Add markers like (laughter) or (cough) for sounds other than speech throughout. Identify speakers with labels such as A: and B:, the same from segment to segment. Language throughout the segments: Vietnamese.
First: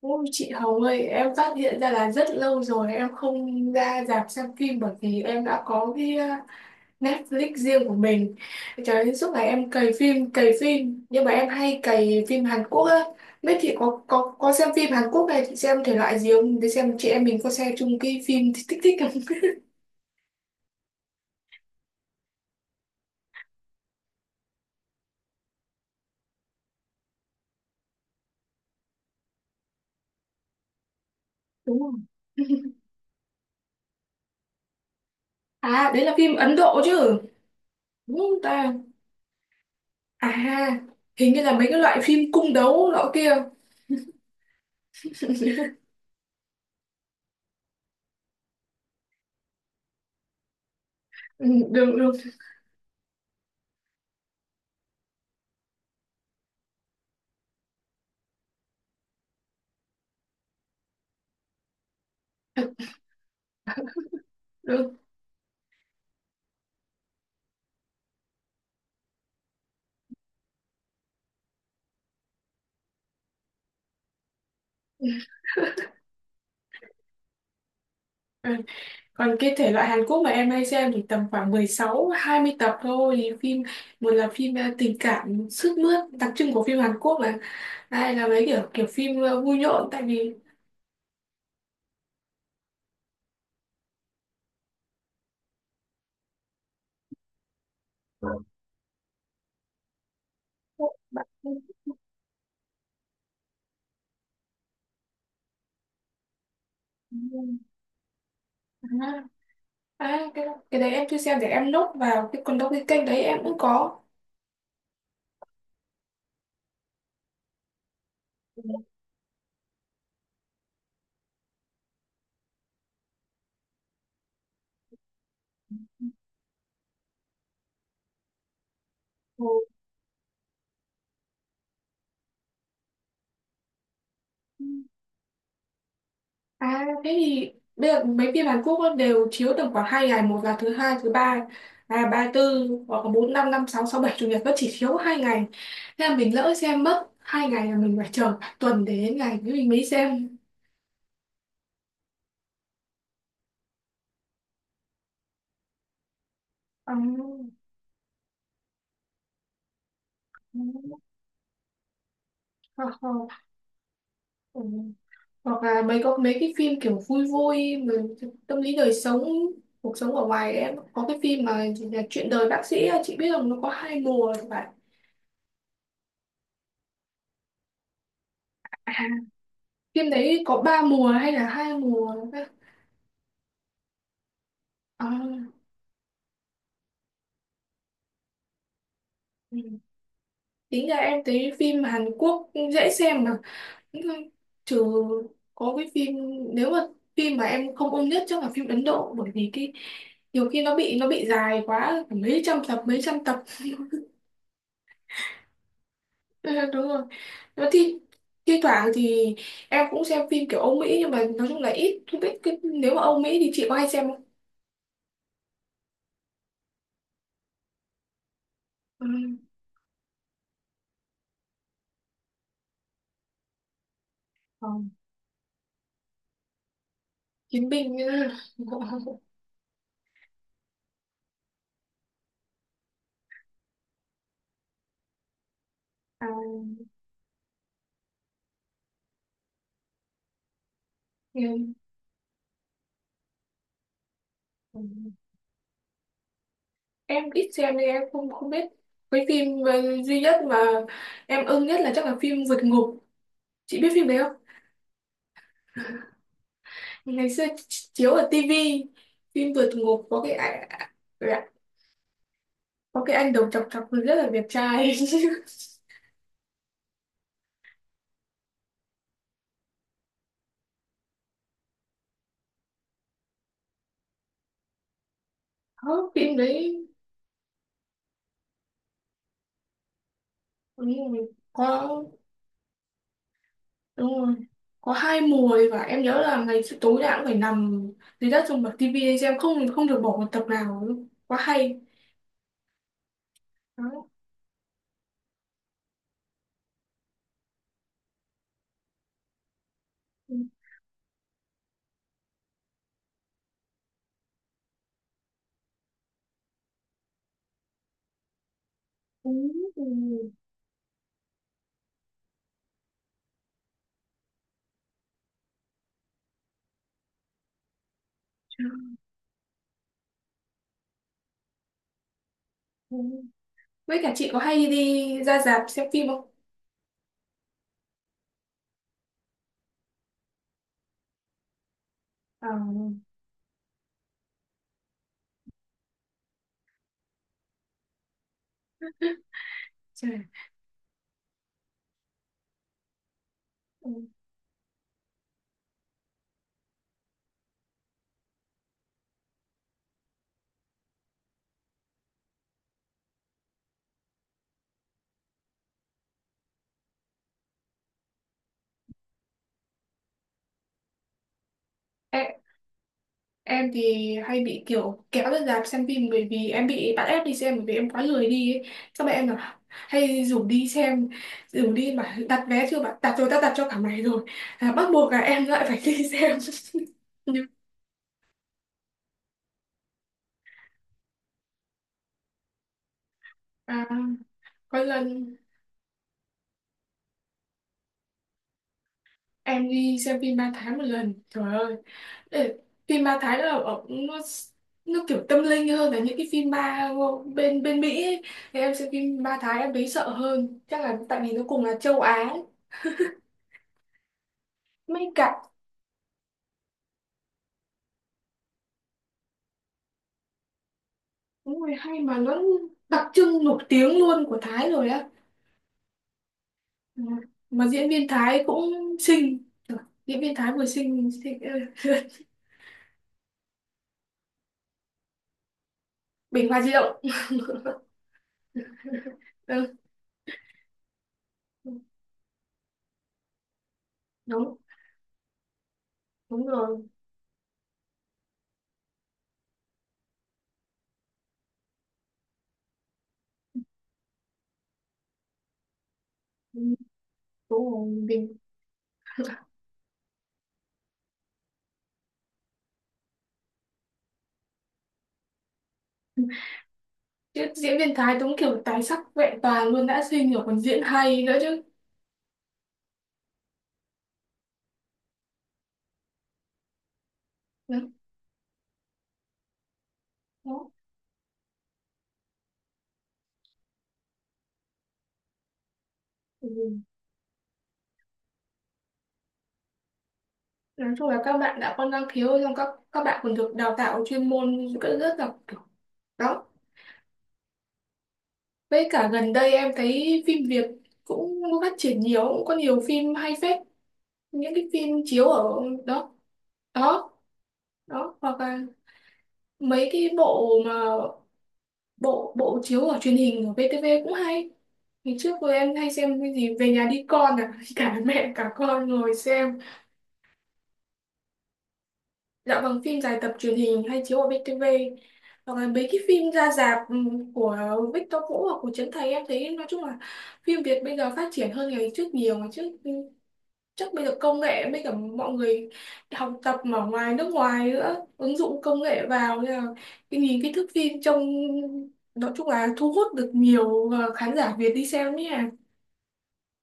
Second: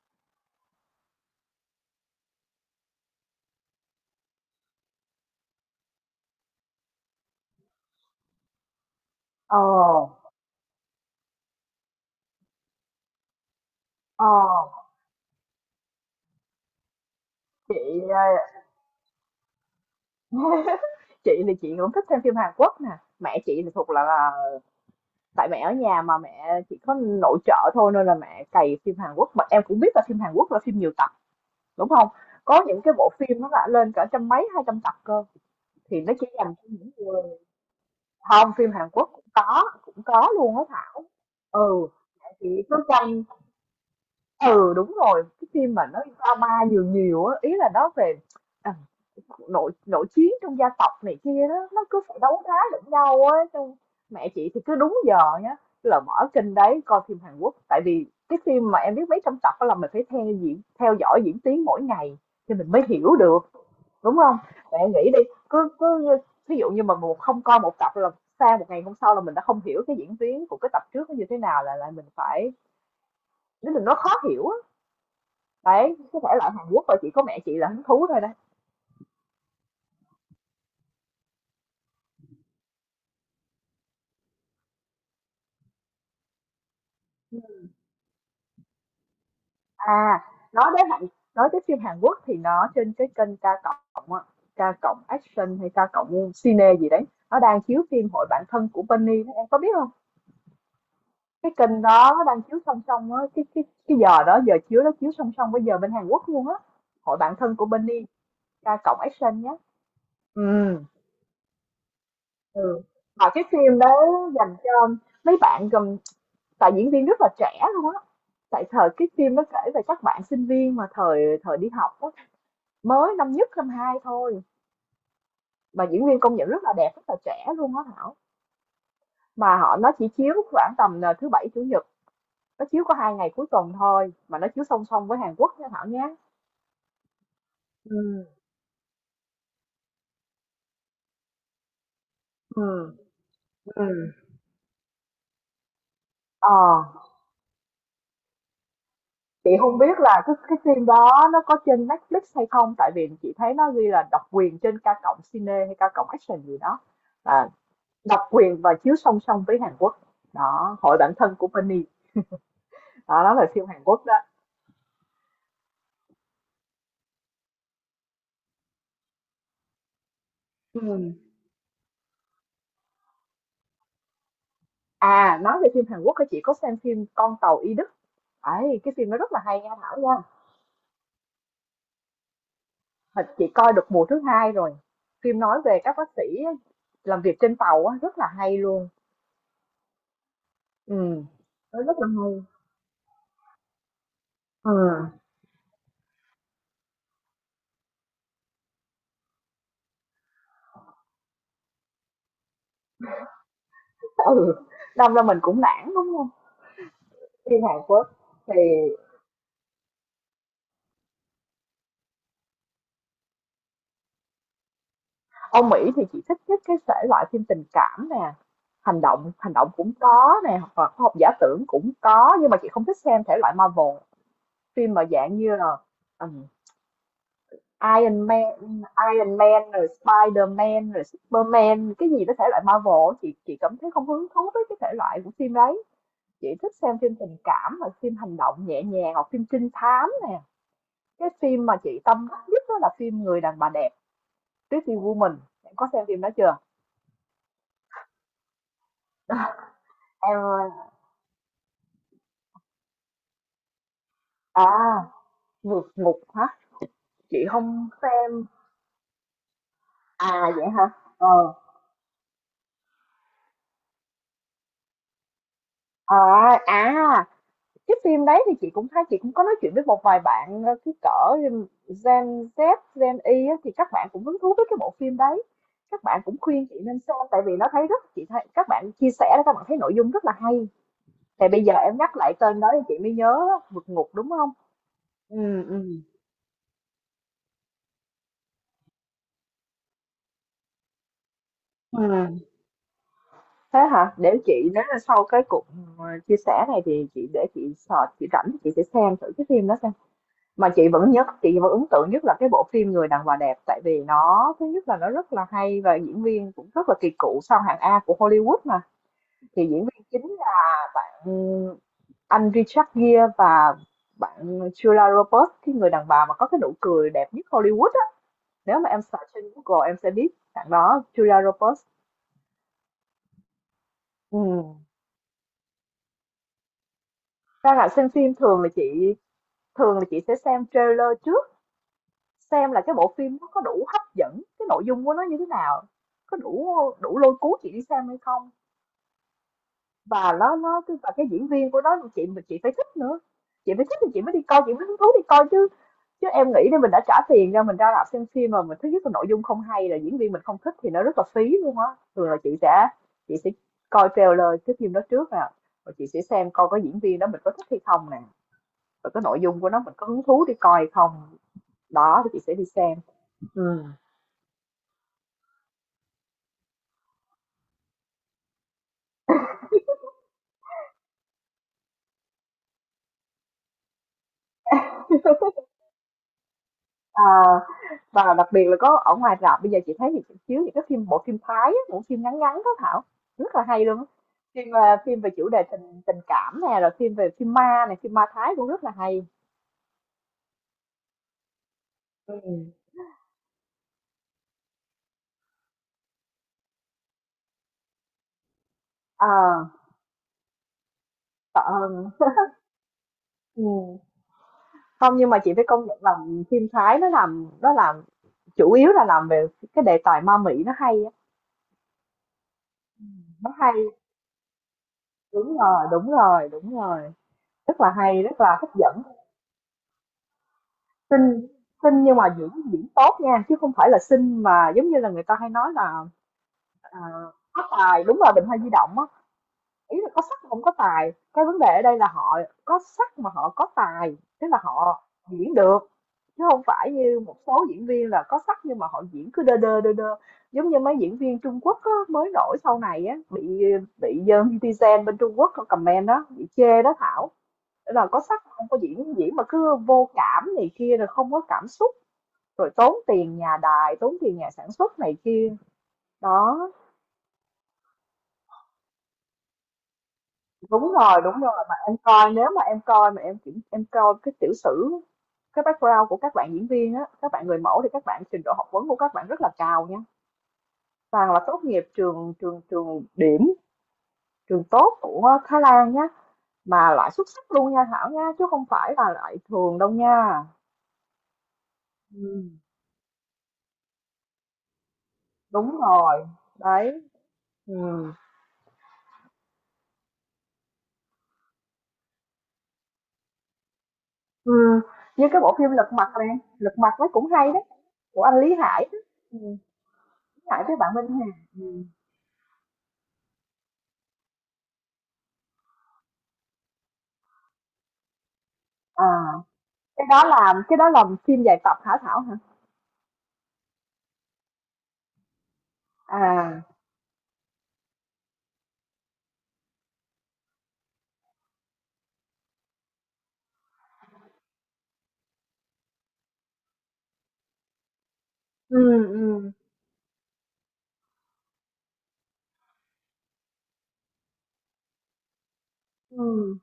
A: Ôi chị Hồng ơi, em phát hiện ra là rất lâu rồi em không ra rạp xem phim bởi vì em đã có cái Netflix riêng của mình. Trời ơi, suốt ngày
B: Ờ,
A: em cày phim, cày phim. Nhưng mà em hay cày phim Hàn Quốc á. Biết chị có,
B: ờ,
A: có, có xem phim Hàn Quốc này, chị xem thể loại gì không? Để xem chị em mình có xem
B: chị,
A: chung cái
B: ờ,
A: phim thích thích thích không? (laughs)
B: (laughs) chị thì chị cũng thích xem phim Hàn Quốc nè. Mẹ chị thì thuộc là tại mẹ ở nhà mà mẹ chỉ có nội trợ thôi nên là mẹ cày phim Hàn Quốc. Mà em cũng biết là phim Hàn Quốc là phim nhiều tập,
A: Đúng
B: đúng
A: không?
B: không? Có những
A: (laughs)
B: cái bộ phim nó đã lên cả trăm mấy, 200 tập cơ.
A: À,
B: Thì
A: đấy
B: nó
A: là
B: chỉ
A: phim
B: dành
A: Ấn
B: cho
A: Độ
B: những
A: chứ.
B: người
A: Đúng không
B: không, phim
A: ta?
B: Hàn Quốc cũng
A: À,
B: có luôn á Thảo.
A: hình như là mấy cái
B: Ừ,
A: loại
B: mẹ
A: phim cung
B: chị cứ
A: đấu nọ
B: canh.
A: kia.
B: Ừ, đúng rồi, cái phim
A: (laughs)
B: mà nó drama nhiều nhiều á, ý là nó về à, nội nội chiến trong gia tộc này
A: Ừ,
B: kia đó, nó
A: đúng,
B: cứ
A: đúng,
B: phải đấu đá lẫn nhau á. Xong mẹ chị thì cứ đúng giờ nhá là mở kênh đấy coi phim Hàn Quốc, tại vì cái phim mà em biết mấy trăm tập đó là mình phải theo diễn, theo dõi diễn tiến mỗi ngày thì mình mới hiểu được, đúng không? Mẹ nghĩ đi, cứ cứ ví dụ như mà một không coi một tập là sang một ngày hôm sau là mình đã không hiểu cái diễn tiến của cái tập trước nó như thế nào, là mình phải, nếu mình nó khó hiểu á. Đấy, có thể là Hàn Quốc rồi chỉ có mẹ chị là hứng thú thôi đó.
A: đúng. Còn cái thể loại Hàn Quốc mà em hay xem thì tầm khoảng 16 20 tập thôi. Phim một là phim tình cảm sướt mướt, đặc trưng của phim Hàn Quốc là hai là mấy kiểu kiểu phim vui nhộn tại
B: À,
A: vì
B: nói đến Hàn nói tới phim Hàn Quốc thì nó trên cái kênh K cộng á, K cộng Action hay K cộng Cine gì đấy, nó đang chiếu phim Hội bạn thân của Penny đó, em có biết không?
A: bạn
B: Cái kênh đó nó đang chiếu song song á, cái giờ đó, giờ chiếu nó chiếu song song với giờ bên Hàn Quốc luôn á. Hội bạn thân của Penny, K cộng
A: à.
B: Action nhé.
A: À,
B: Ừ,
A: cái đấy em chưa xem, để em nốt vào. Cái còn đâu
B: ừ.
A: cái kênh đấy
B: Mà
A: em
B: cái
A: cũng
B: phim
A: có.
B: đó dành cho mấy bạn gồm, tại diễn viên rất là trẻ luôn á. Tại thời cái phim nó kể về các bạn sinh viên mà thời thời đi học á, mới năm nhất năm hai thôi, mà diễn viên công nhận rất là đẹp, rất là trẻ luôn á Thảo. Mà họ nó chỉ chiếu khoảng tầm là thứ bảy chủ nhật, nó chiếu có 2 ngày cuối tuần thôi, mà nó chiếu
A: Ừ.
B: song song với Hàn Quốc nha Thảo nhé.
A: À thế thì bây giờ
B: ừ
A: mấy phim Hàn Quốc ấy đều chiếu tầm khoảng hai ngày, một là thứ hai thứ ba à ba
B: ừ
A: tư, hoặc là bốn năm năm sáu sáu
B: ừ
A: bảy chủ nhật, nó chỉ chiếu hai ngày. Thế là mình
B: ờ
A: lỡ xem mất hai ngày là mình phải chờ cả tuần để đến ngày
B: chị
A: thì mình
B: không
A: mới
B: biết là
A: xem.
B: cái phim đó nó có trên Netflix hay không, tại vì chị thấy nó ghi là độc quyền trên K cộng Cine hay K cộng Action gì đó.
A: À,
B: À, độc quyền và chiếu song song với Hàn Quốc đó,
A: ừ,
B: Hội bạn thân của Penny
A: hoặc là
B: đó, đó là phim Hàn Quốc đó.
A: ừ, hoặc là mấy, có mấy cái phim kiểu vui vui mà tâm lý đời sống, cuộc sống ở ngoài. Em
B: Ừ.
A: có cái phim mà gì là chuyện đời bác sĩ, chị biết không, nó có hai mùa các bạn.
B: À, nói về phim Hàn Quốc thì chị có xem phim Con tàu Y Đức. Ấy,
A: À,
B: cái phim nó rất là hay nha Thảo
A: phim
B: nha.
A: đấy có ba mùa hay là hai mùa?
B: Thật chị coi được mùa thứ hai rồi.
A: À,
B: Phim nói về các bác sĩ làm việc trên tàu á, rất là hay luôn.
A: ừ. Tính
B: Ừ,
A: ra em thấy phim
B: nó rất
A: Hàn
B: là hay.
A: Quốc dễ xem. Mà nhưng
B: Ừ.
A: trừ có cái phim, nếu mà phim mà em không ưng nhất chắc là phim Ấn Độ, bởi vì cái nhiều khi nó bị dài quá, phải mấy trăm tập mấy trăm tập. (laughs)
B: Ừ, đâm ra mình cũng nản đúng không?
A: Ừ, đúng rồi.
B: Phim
A: nó
B: Hàn
A: thi
B: Quốc thì,
A: thi thoảng thì em cũng xem phim kiểu Âu Mỹ, nhưng mà nói chung là ít. Không biết cái, nếu mà Âu Mỹ thì chị có hay xem không?
B: Âu Mỹ thì chị thích nhất cái thể loại phim tình cảm nè,
A: Ừ.
B: hành động cũng có nè, hoặc là khoa học giả tưởng cũng có, nhưng mà chị không thích xem thể loại Marvel,
A: Còn
B: phim mà dạng như là ừ,
A: Chiến binh (laughs)
B: Iron
A: nữa.
B: Man Iron Man rồi Spider-Man rồi Superman cái gì đó. Thể loại Marvel chị cảm thấy không hứng thú với cái thể loại của phim đấy.
A: À,
B: Chị thích xem phim tình cảm hoặc phim hành động nhẹ nhàng hoặc phim trinh thám nè. Cái phim mà chị tâm đắc nhất đó là phim Người đàn bà đẹp,
A: ừ.
B: Pretty Woman. Em có xem phim đó chưa?
A: Em ít xem nên em không không biết. Cái phim duy nhất mà
B: Em,
A: em ưng nhất là chắc là phim vượt ngục, chị biết phim đấy không?
B: à, vượt ngục hả?
A: Ngày xưa
B: Chị không
A: chiếu ở
B: xem.
A: tivi, phim vượt ngục có
B: À vậy hả? Ờ.
A: có cái anh đầu chọc chọc rất là đẹp trai.
B: à, à Cái phim đấy thì chị cũng thấy, chị cũng có nói chuyện với một vài bạn cái cỡ Gen Z, Gen Y á, thì các bạn cũng hứng thú với cái bộ phim đấy.
A: (laughs)
B: Các
A: Có
B: bạn
A: phim
B: cũng khuyên chị
A: đấy
B: nên xem, tại vì nó thấy rất, chị thấy các bạn chia sẻ đó, các bạn thấy nội dung rất là hay.
A: đúng rồi.
B: Thì bây giờ
A: Có
B: em nhắc lại tên đó thì chị mới nhớ á, vượt ngục
A: đúng
B: đúng
A: rồi,
B: không?
A: có hai mùa
B: Ừ,
A: ấy,
B: ừ.
A: và em nhớ là ngày xưa tối nào cũng phải nằm dưới đất, dùng bật tivi để xem, không không được bỏ một tập nào luôn, quá hay
B: Ừ, thế
A: đó.
B: hả? Để chị, nếu là sau cái cuộc chia sẻ này thì chị để chị search, chị rảnh thì chị sẽ xem thử cái phim đó xem.
A: Ừ.
B: Mà chị vẫn nhất, chị vẫn ấn tượng nhất là cái bộ phim Người đàn bà đẹp, tại vì nó thứ nhất là nó rất là hay và diễn viên cũng rất là kỳ cựu, sau hạng A của Hollywood mà.
A: Ừ.
B: Thì diễn viên chính là bạn anh Richard Gere và Julia Roberts, cái người đàn bà mà có cái nụ cười đẹp nhất Hollywood á. Nếu mà em search trên Google em sẽ biết bạn đó, Julia Roberts.
A: Ừ. Với cả chị
B: Ừ.
A: có hay đi ra rạp xem phim không?
B: Ra là xem phim, thường là chị sẽ xem trailer trước,
A: À,
B: xem là cái bộ phim nó có đủ hấp dẫn, cái nội dung của nó như thế nào, có đủ, đủ lôi cuốn chị đi xem hay không.
A: trời.
B: Và nó cái và cái diễn viên của nó chị phải thích nữa. Chị phải
A: Ừ.
B: thích thì chị mới đi coi, chị mới hứng thú đi coi chứ. Chứ em nghĩ là mình đã trả tiền ra, mình ra rạp xem phim mà mình thứ nhất là nội dung không hay, là diễn viên mình không thích thì nó rất là phí luôn á. Thường là chị sẽ coi trailer cái phim đó trước nè, và chị sẽ xem coi có diễn viên đó mình có thích hay không nè, và cái nội dung của nó mình có hứng thú đi coi hay không. Đó
A: Em,
B: thì chị sẽ đi xem.
A: em
B: Ừ.
A: thì hay bị kiểu kéo ra rạp xem phim bởi vì em bị bắt ép đi xem bởi vì em quá lười đi ấy. Xong mẹ em là hay rủ đi xem, rủ đi mà đặt vé chưa bạn, đặt rồi ta đặt cho cả ngày rồi. À, bắt buộc là em
B: (laughs)
A: lại phải đi xem. (laughs)
B: Ờ,
A: Nhưng
B: và đặc biệt là có ở ngoài rạp bây giờ chị thấy thì chiếu những cái phim, bộ phim Thái á, bộ phim ngắn ngắn đó Thảo, rất là hay
A: à,
B: luôn á. Phim
A: có
B: phim về
A: lần
B: chủ đề tình tình cảm nè, rồi phim về, phim ma này, phim ma Thái cũng rất là hay.
A: em đi xem phim 3 tháng một lần. Trời ơi.
B: Ừ.
A: Ê, phim ma Thái là ở nó kiểu tâm linh hơn là những cái phim ma bên bên Mỹ ấy. Thì em xem phim
B: Ờ,
A: ma Thái em thấy sợ hơn, chắc là tại vì nó
B: ờ,
A: cùng là châu Á ấy.
B: ừ.
A: Mấy
B: Không, nhưng mà
A: cả
B: chị phải công nhận là phim Thái nó làm chủ yếu là làm về cái đề tài ma mị nó hay á.
A: đúng rồi, hay. Mà nó đặc trưng
B: Nó
A: nổi
B: hay,
A: tiếng luôn của Thái rồi á.
B: đúng rồi, đúng rồi, đúng
A: Ừ.
B: rồi,
A: Mà
B: rất
A: diễn
B: là
A: viên
B: hay, rất
A: Thái
B: là
A: cũng
B: hấp dẫn.
A: xinh. Trời, diễn viên Thái vừa xinh, xinh.
B: Xinh,
A: Ê,
B: xinh nhưng mà diễn diễn tốt nha, chứ không phải là xinh mà giống như là người ta hay nói là,
A: Bình Hoa Di Động.
B: à, có
A: (laughs)
B: tài, đúng là Bình Hoa Di Động á,
A: Ừ,
B: ý là có sắc mà hông có tài. Cái vấn đề ở đây là họ có sắc mà họ có tài, tức
A: đúng
B: là họ diễn được, chứ
A: đúng
B: không
A: rồi.
B: phải như một số diễn viên là có sắc nhưng mà họ diễn cứ đơ đơ, đơ đơ. Giống như mấy diễn viên Trung Quốc á, mới nổi sau này á, bị netizen bên Trung Quốc comment đó, bị
A: Ừ,
B: chê đó Thảo,
A: đúng rồi
B: là có
A: mình.
B: sắc không có diễn, diễn mà cứ vô cảm này kia, rồi không có cảm xúc. Rồi tốn tiền nhà đài, tốn tiền nhà sản xuất này kia. Đó,
A: Chứ diễn viên Thái đúng kiểu tài sắc vẹn toàn luôn, đã xinh rồi còn diễn
B: đúng rồi,
A: hay nữa
B: đúng rồi.
A: chứ.
B: Mà em coi, nếu mà em coi mà em kiểm, em coi cái tiểu sử, cái background của các bạn diễn viên á, các bạn người mẫu, thì
A: Ừ.
B: các bạn trình độ học vấn của các bạn rất là cao nha.
A: Đó.
B: Toàn là tốt nghiệp trường trường trường điểm, trường tốt của Thái Lan nhá,
A: Ừ.
B: mà loại xuất sắc luôn nha Thảo nha, chứ không phải là loại thường đâu nha.
A: Nói chung là các bạn đã có năng khiếu,
B: Ừ,
A: xong các bạn còn được đào tạo chuyên môn rất rất là kiểu
B: đúng rồi.
A: đó.
B: Đấy. Ừ.
A: Với cả gần đây em thấy phim Việt cũng phát triển nhiều, cũng có nhiều phim hay phết, những cái
B: Ừm,
A: phim
B: Như
A: chiếu
B: cái
A: ở
B: bộ phim Lật Mặt
A: đó
B: này, Lật Mặt nó
A: đó
B: cũng hay đấy,
A: đó,
B: của
A: hoặc
B: anh Lý
A: là
B: Hải đó, ừm,
A: mấy cái
B: Lý
A: bộ
B: Hải
A: mà
B: với bạn Minh Hà, ừm,
A: bộ bộ chiếu ở truyền hình ở VTV cũng hay. Ngày trước cô em hay xem cái gì về nhà đi con à (laughs) cả mẹ cả con
B: à,
A: ngồi xem.
B: cái đó là phim dài tập hả Thảo hả?
A: Dạ vâng, phim dài tập truyền hình hay chiếu ở VTV, hoặc là mấy cái phim ra
B: À,
A: rạp của Victor Vũ hoặc của Trấn Thành. Em thấy nói chung là phim Việt bây giờ phát triển hơn ngày trước nhiều. Ngày trước chắc bây giờ công nghệ với cả mọi người học tập ở ngoài nước ngoài nữa, ứng dụng công
B: ừm,
A: nghệ vào nên
B: ừm,
A: là cái nhìn cái thước phim trông nói chung là thu hút được nhiều khán giả Việt đi xem nhé.
B: ừm,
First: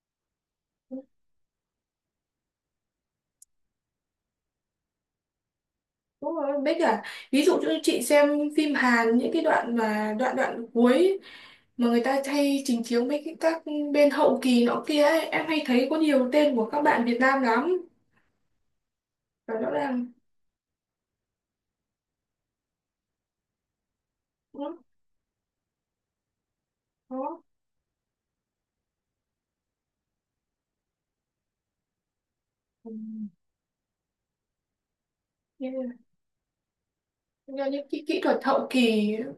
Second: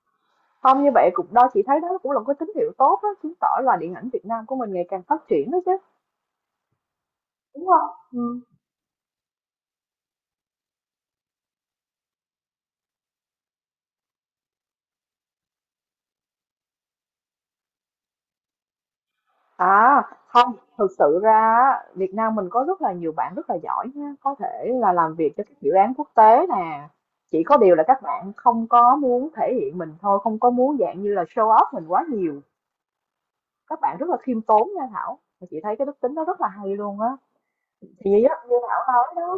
B: không như vậy cũng đó, chị thấy đó cũng là một cái tín hiệu tốt á, chứng tỏ là điện ảnh Việt Nam của mình ngày càng phát triển đó chứ,
A: Đúng rồi, với cả ví dụ
B: đúng
A: như
B: không?
A: chị
B: Ừ.
A: xem phim Hàn những cái đoạn mà đoạn đoạn cuối mà người ta hay trình chiếu mấy cái các bên hậu kỳ nọ kia ấy, em hay thấy có nhiều tên của các bạn Việt Nam lắm và rõ
B: À,
A: ràng
B: không, thực sự ra á, Việt Nam mình có rất là nhiều bạn rất là giỏi nha, có thể
A: đó,
B: là làm việc cho các dự án quốc tế nè.
A: đó.
B: Chỉ có điều là các bạn không có muốn thể hiện mình thôi, không có muốn dạng như là show off mình quá nhiều.
A: Ừ.
B: Các bạn rất là khiêm tốn nha Thảo. Mà chị
A: Nên
B: thấy cái
A: là
B: đức tính đó rất là hay luôn á.
A: do những cái
B: Thì như,
A: kỹ thuật
B: như
A: hậu
B: Thảo nói
A: kỳ.
B: đó,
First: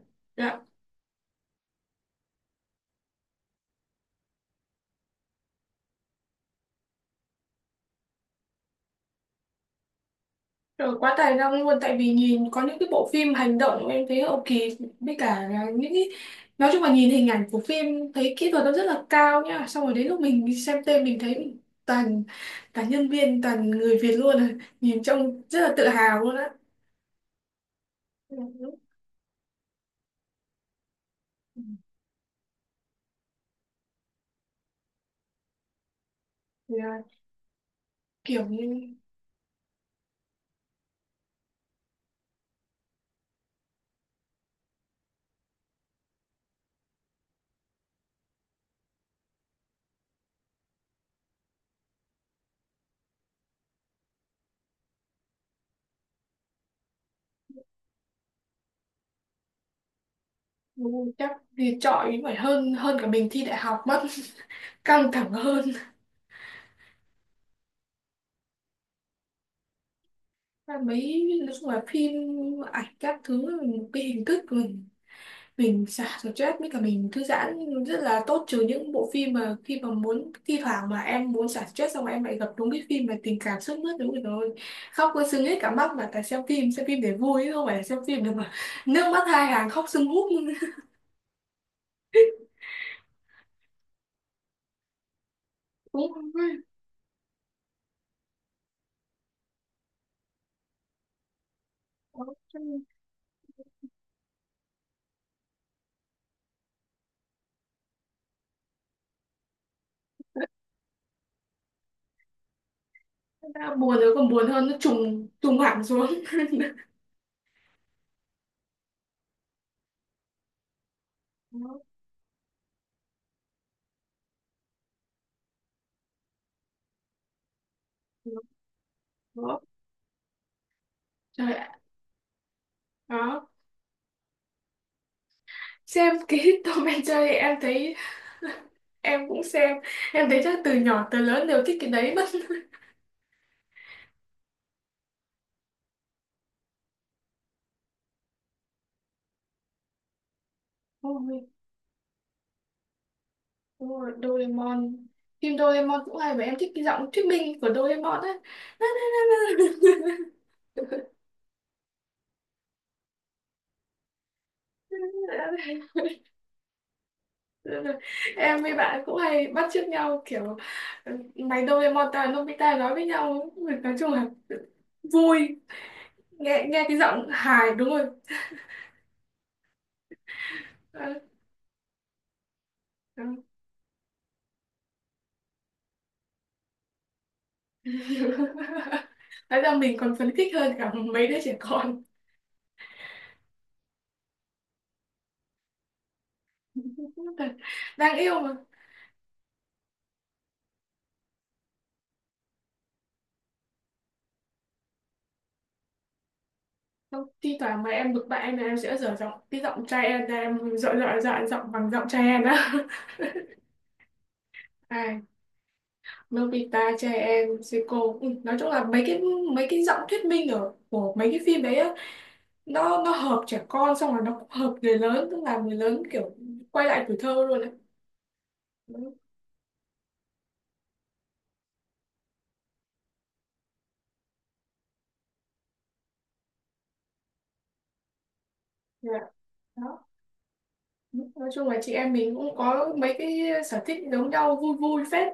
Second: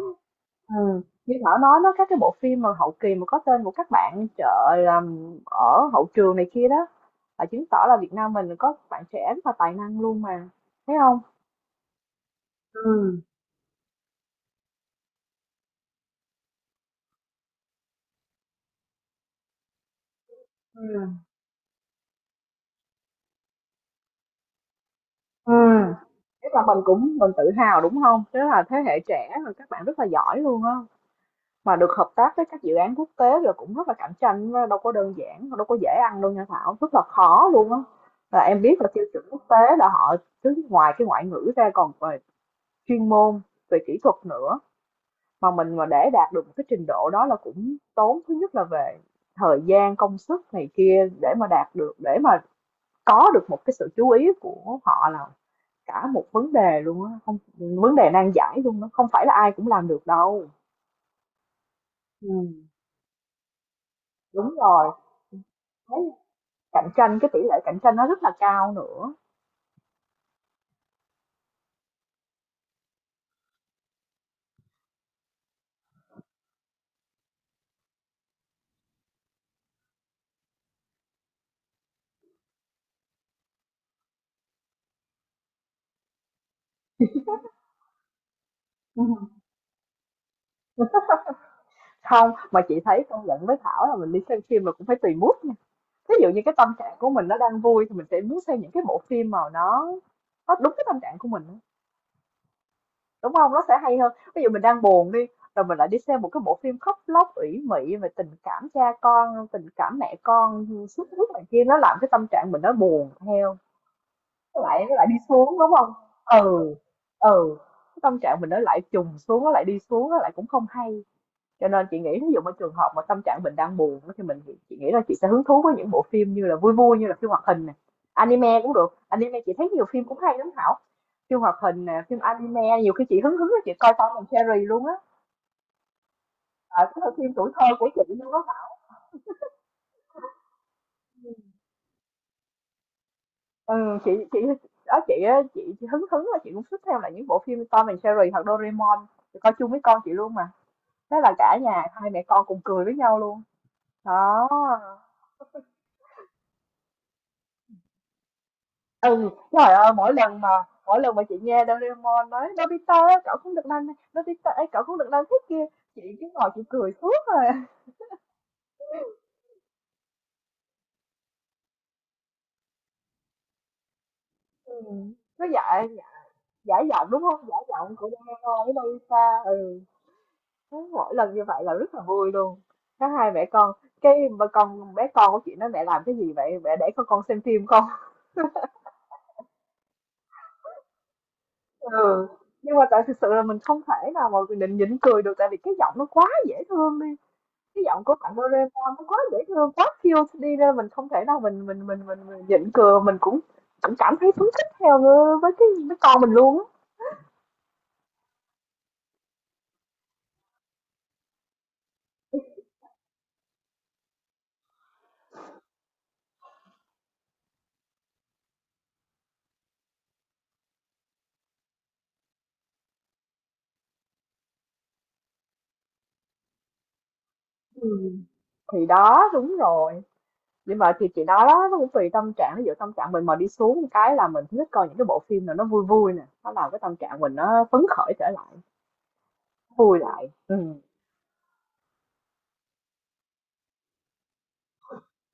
B: ừ. Như Thảo nói đó, các cái bộ phim mà hậu kỳ mà có tên của các bạn trời làm ở hậu trường này kia đó, là chứng tỏ là Việt Nam mình có bạn trẻ rất là tài năng luôn mà,
A: Rồi
B: thấy
A: quá
B: không?
A: tài năng luôn, tại vì nhìn có những cái bộ
B: Ừ.
A: phim hành động em thấy hậu kỳ với cả là những cái nói chung là nhìn hình ảnh của phim thấy kỹ thuật nó rất là cao nhá, xong rồi đến lúc mình đi xem tên mình
B: Ừm,
A: thấy toàn toàn nhân viên toàn người Việt luôn à, nhìn trông rất là tự
B: ừm,
A: hào luôn
B: Tức
A: á.
B: là mình cũng mình tự hào, đúng không?
A: Ừ.
B: Tức là
A: Đúng.
B: thế hệ trẻ rồi các bạn rất là giỏi luôn á,
A: Ừ.
B: mà được hợp tác với các dự án quốc tế rồi cũng rất là cạnh tranh á, đâu có đơn giản, đâu có dễ ăn đâu nha
A: Thì
B: Thảo, rất
A: là
B: là khó luôn á. Là
A: kiểu
B: em biết là
A: như
B: tiêu chuẩn quốc tế là họ cứ ngoài cái ngoại ngữ ra còn về chuyên môn, về kỹ thuật nữa, mà mình mà để đạt được một cái trình độ đó là cũng tốn thứ nhất là về thời gian, công sức này kia để mà đạt được, để mà có được một cái sự chú ý của họ là cả một vấn đề luôn á, không, vấn đề nan giải luôn đó, không phải là ai cũng làm được đâu.
A: ừ, chắc thì chọi phải
B: Ừm.
A: hơn hơn cả mình thi đại học mất.
B: Đúng
A: (laughs)
B: rồi,
A: Căng thẳng hơn.
B: cái cạnh tranh, cái tỷ lệ cạnh tranh nó rất là cao nữa.
A: Và mấy nói chung là phim ảnh các thứ một cái hình thức của mình xả stress với cả mình thư giãn rất là tốt, trừ những bộ phim mà khi mà muốn thi thoảng mà em muốn xả stress xong em lại gặp đúng cái phim mà tình cảm sướt mướt đúng rồi, khóc có sưng hết cả mắt. Mà tại xem phim, xem phim để vui chứ không phải là xem phim để mà nước mắt
B: Ừm.
A: hai hàng khóc sưng húp.
B: Hông, mà chị thấy công nhận với Thảo là mình đi xem phim là cũng phải tùy mood nha. Ví dụ như cái tâm trạng của mình nó đang vui thì mình sẽ muốn xem những cái bộ phim mà nó đúng cái tâm trạng của mình á, đúng không? Nó sẽ hay hơn. Ví dụ mình đang buồn đi, rồi mình lại đi xem một cái bộ phim khóc lóc ủy mị về tình cảm cha con, tình cảm mẹ con, sướt này kia, nó làm cái tâm trạng mình nó buồn theo.
A: Đã buồn rồi còn buồn
B: nó
A: hơn, nó
B: lại nó lại đi
A: trùng
B: xuống,
A: trùng
B: đúng
A: hẳn
B: không?
A: xuống.
B: Ừ.
A: (laughs)
B: Ừ. Cái tâm trạng mình nó lại trùng xuống, nó lại đi xuống, nó lại cũng không hay.
A: Đó,
B: Cho nên chị nghĩ ví dụ ở trường hợp mà tâm trạng mình đang buồn á, thì chị nghĩ là chị sẽ hứng thú với những bộ phim như là vui vui, như là phim hoạt hình này,
A: đó,
B: anime cũng được. Anime chị
A: đó.
B: thấy nhiều phim cũng hay lắm Thảo. Phim
A: Trời
B: hoạt
A: ạ,
B: hình nè, phim anime, nhiều khi chị hứng
A: đó.
B: hứng là chị coi Tom and Jerry luôn á,
A: Xem cái (laughs) Tom
B: ở cái
A: and Jerry
B: phim tuổi
A: em
B: thơ của
A: thấy
B: chị luôn á.
A: (laughs) em cũng xem, em thấy chắc từ nhỏ tới lớn đều thích cái đấy mất.
B: Ừ, chị đó chị á, chị hứng hứng là chị cũng thích theo lại những bộ phim Tom and Jerry hoặc Doraemon. Chị coi chung với con chị luôn mà. Thế là
A: Ôi,
B: cả nhà hai mẹ con cùng cười với nhau luôn.
A: đúng rồi,
B: Đó.
A: Doraemon. Phim Doraemon cũng hay, và em thích cái giọng thuyết minh của Doraemon á.
B: Ừ, trời ơi, mỗi lần mà chị nghe Doraemon nói Nobita ơi, cậu không được làm này, Nobita ơi, cậu không được làm thế kia, chị cứ ngồi chị cười suốt rồi.
A: (laughs) Em với bạn cũng hay bắt chước nhau kiểu ừ, mày Doraemon tao là Nobita, nói với nhau. Nói chung là
B: Ừ. Nó
A: vui,
B: giả,
A: nghe
B: giả
A: nghe cái
B: giọng đúng
A: giọng
B: không? Giả
A: hài đúng
B: giọng
A: rồi.
B: của Doraemon với Nobita. Ừ. Thế
A: Ờ,
B: mỗi lần như vậy là rất là vui luôn. Các
A: ờ.
B: hai mẹ con, cái mà con bé con của chị nói mẹ làm cái gì vậy? Mẹ để con xem phim không?
A: (laughs) Nói ra mình còn phấn khích hơn cả mấy đứa trẻ con.
B: Ừ, nhưng mà tại thực sự là mình không thể nào mà mình định nhịn cười được, tại vì cái giọng nó quá dễ thương đi.
A: (laughs)
B: Cái giọng của
A: Đang
B: bạn
A: yêu mà.
B: Doraemon nó quá dễ thương, quá cute đi ra mình không thể nào mình nhịn cười, mình cũng cũng cảm thấy phấn khích theo với cái với con mình luôn á.
A: Không, thi thoảng mà em bực bại là em sẽ dở giọng cái giọng trai em ra, em dọa dọa dọa giọng bằng giọng trai em á. (laughs) Ai Nobita trai em Seiko. Ừ, nói chung là mấy cái giọng thuyết minh ở của mấy cái phim đấy á, nó hợp trẻ con xong rồi nó cũng hợp người lớn, tức là người lớn kiểu quay lại tuổi thơ luôn á.
B: Ừ. Thì
A: Đúng,
B: đó đúng rồi. Nhưng mà thì chị nói đó, nó cũng tùy tâm trạng. Ví dụ tâm trạng mình mà đi xuống cái là mình thích coi những cái bộ phim nào nó vui vui nè, nó làm cái tâm trạng mình nó phấn khởi trở lại,
A: dạ,
B: vui
A: đó,
B: lại. Ừ.
A: nói chung là chị em mình cũng có mấy cái sở thích giống nhau, vui vui phết.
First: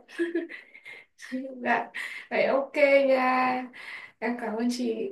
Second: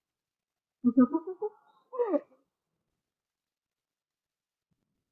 A: (laughs) Dạ vậy ok nha, em cảm ơn chị.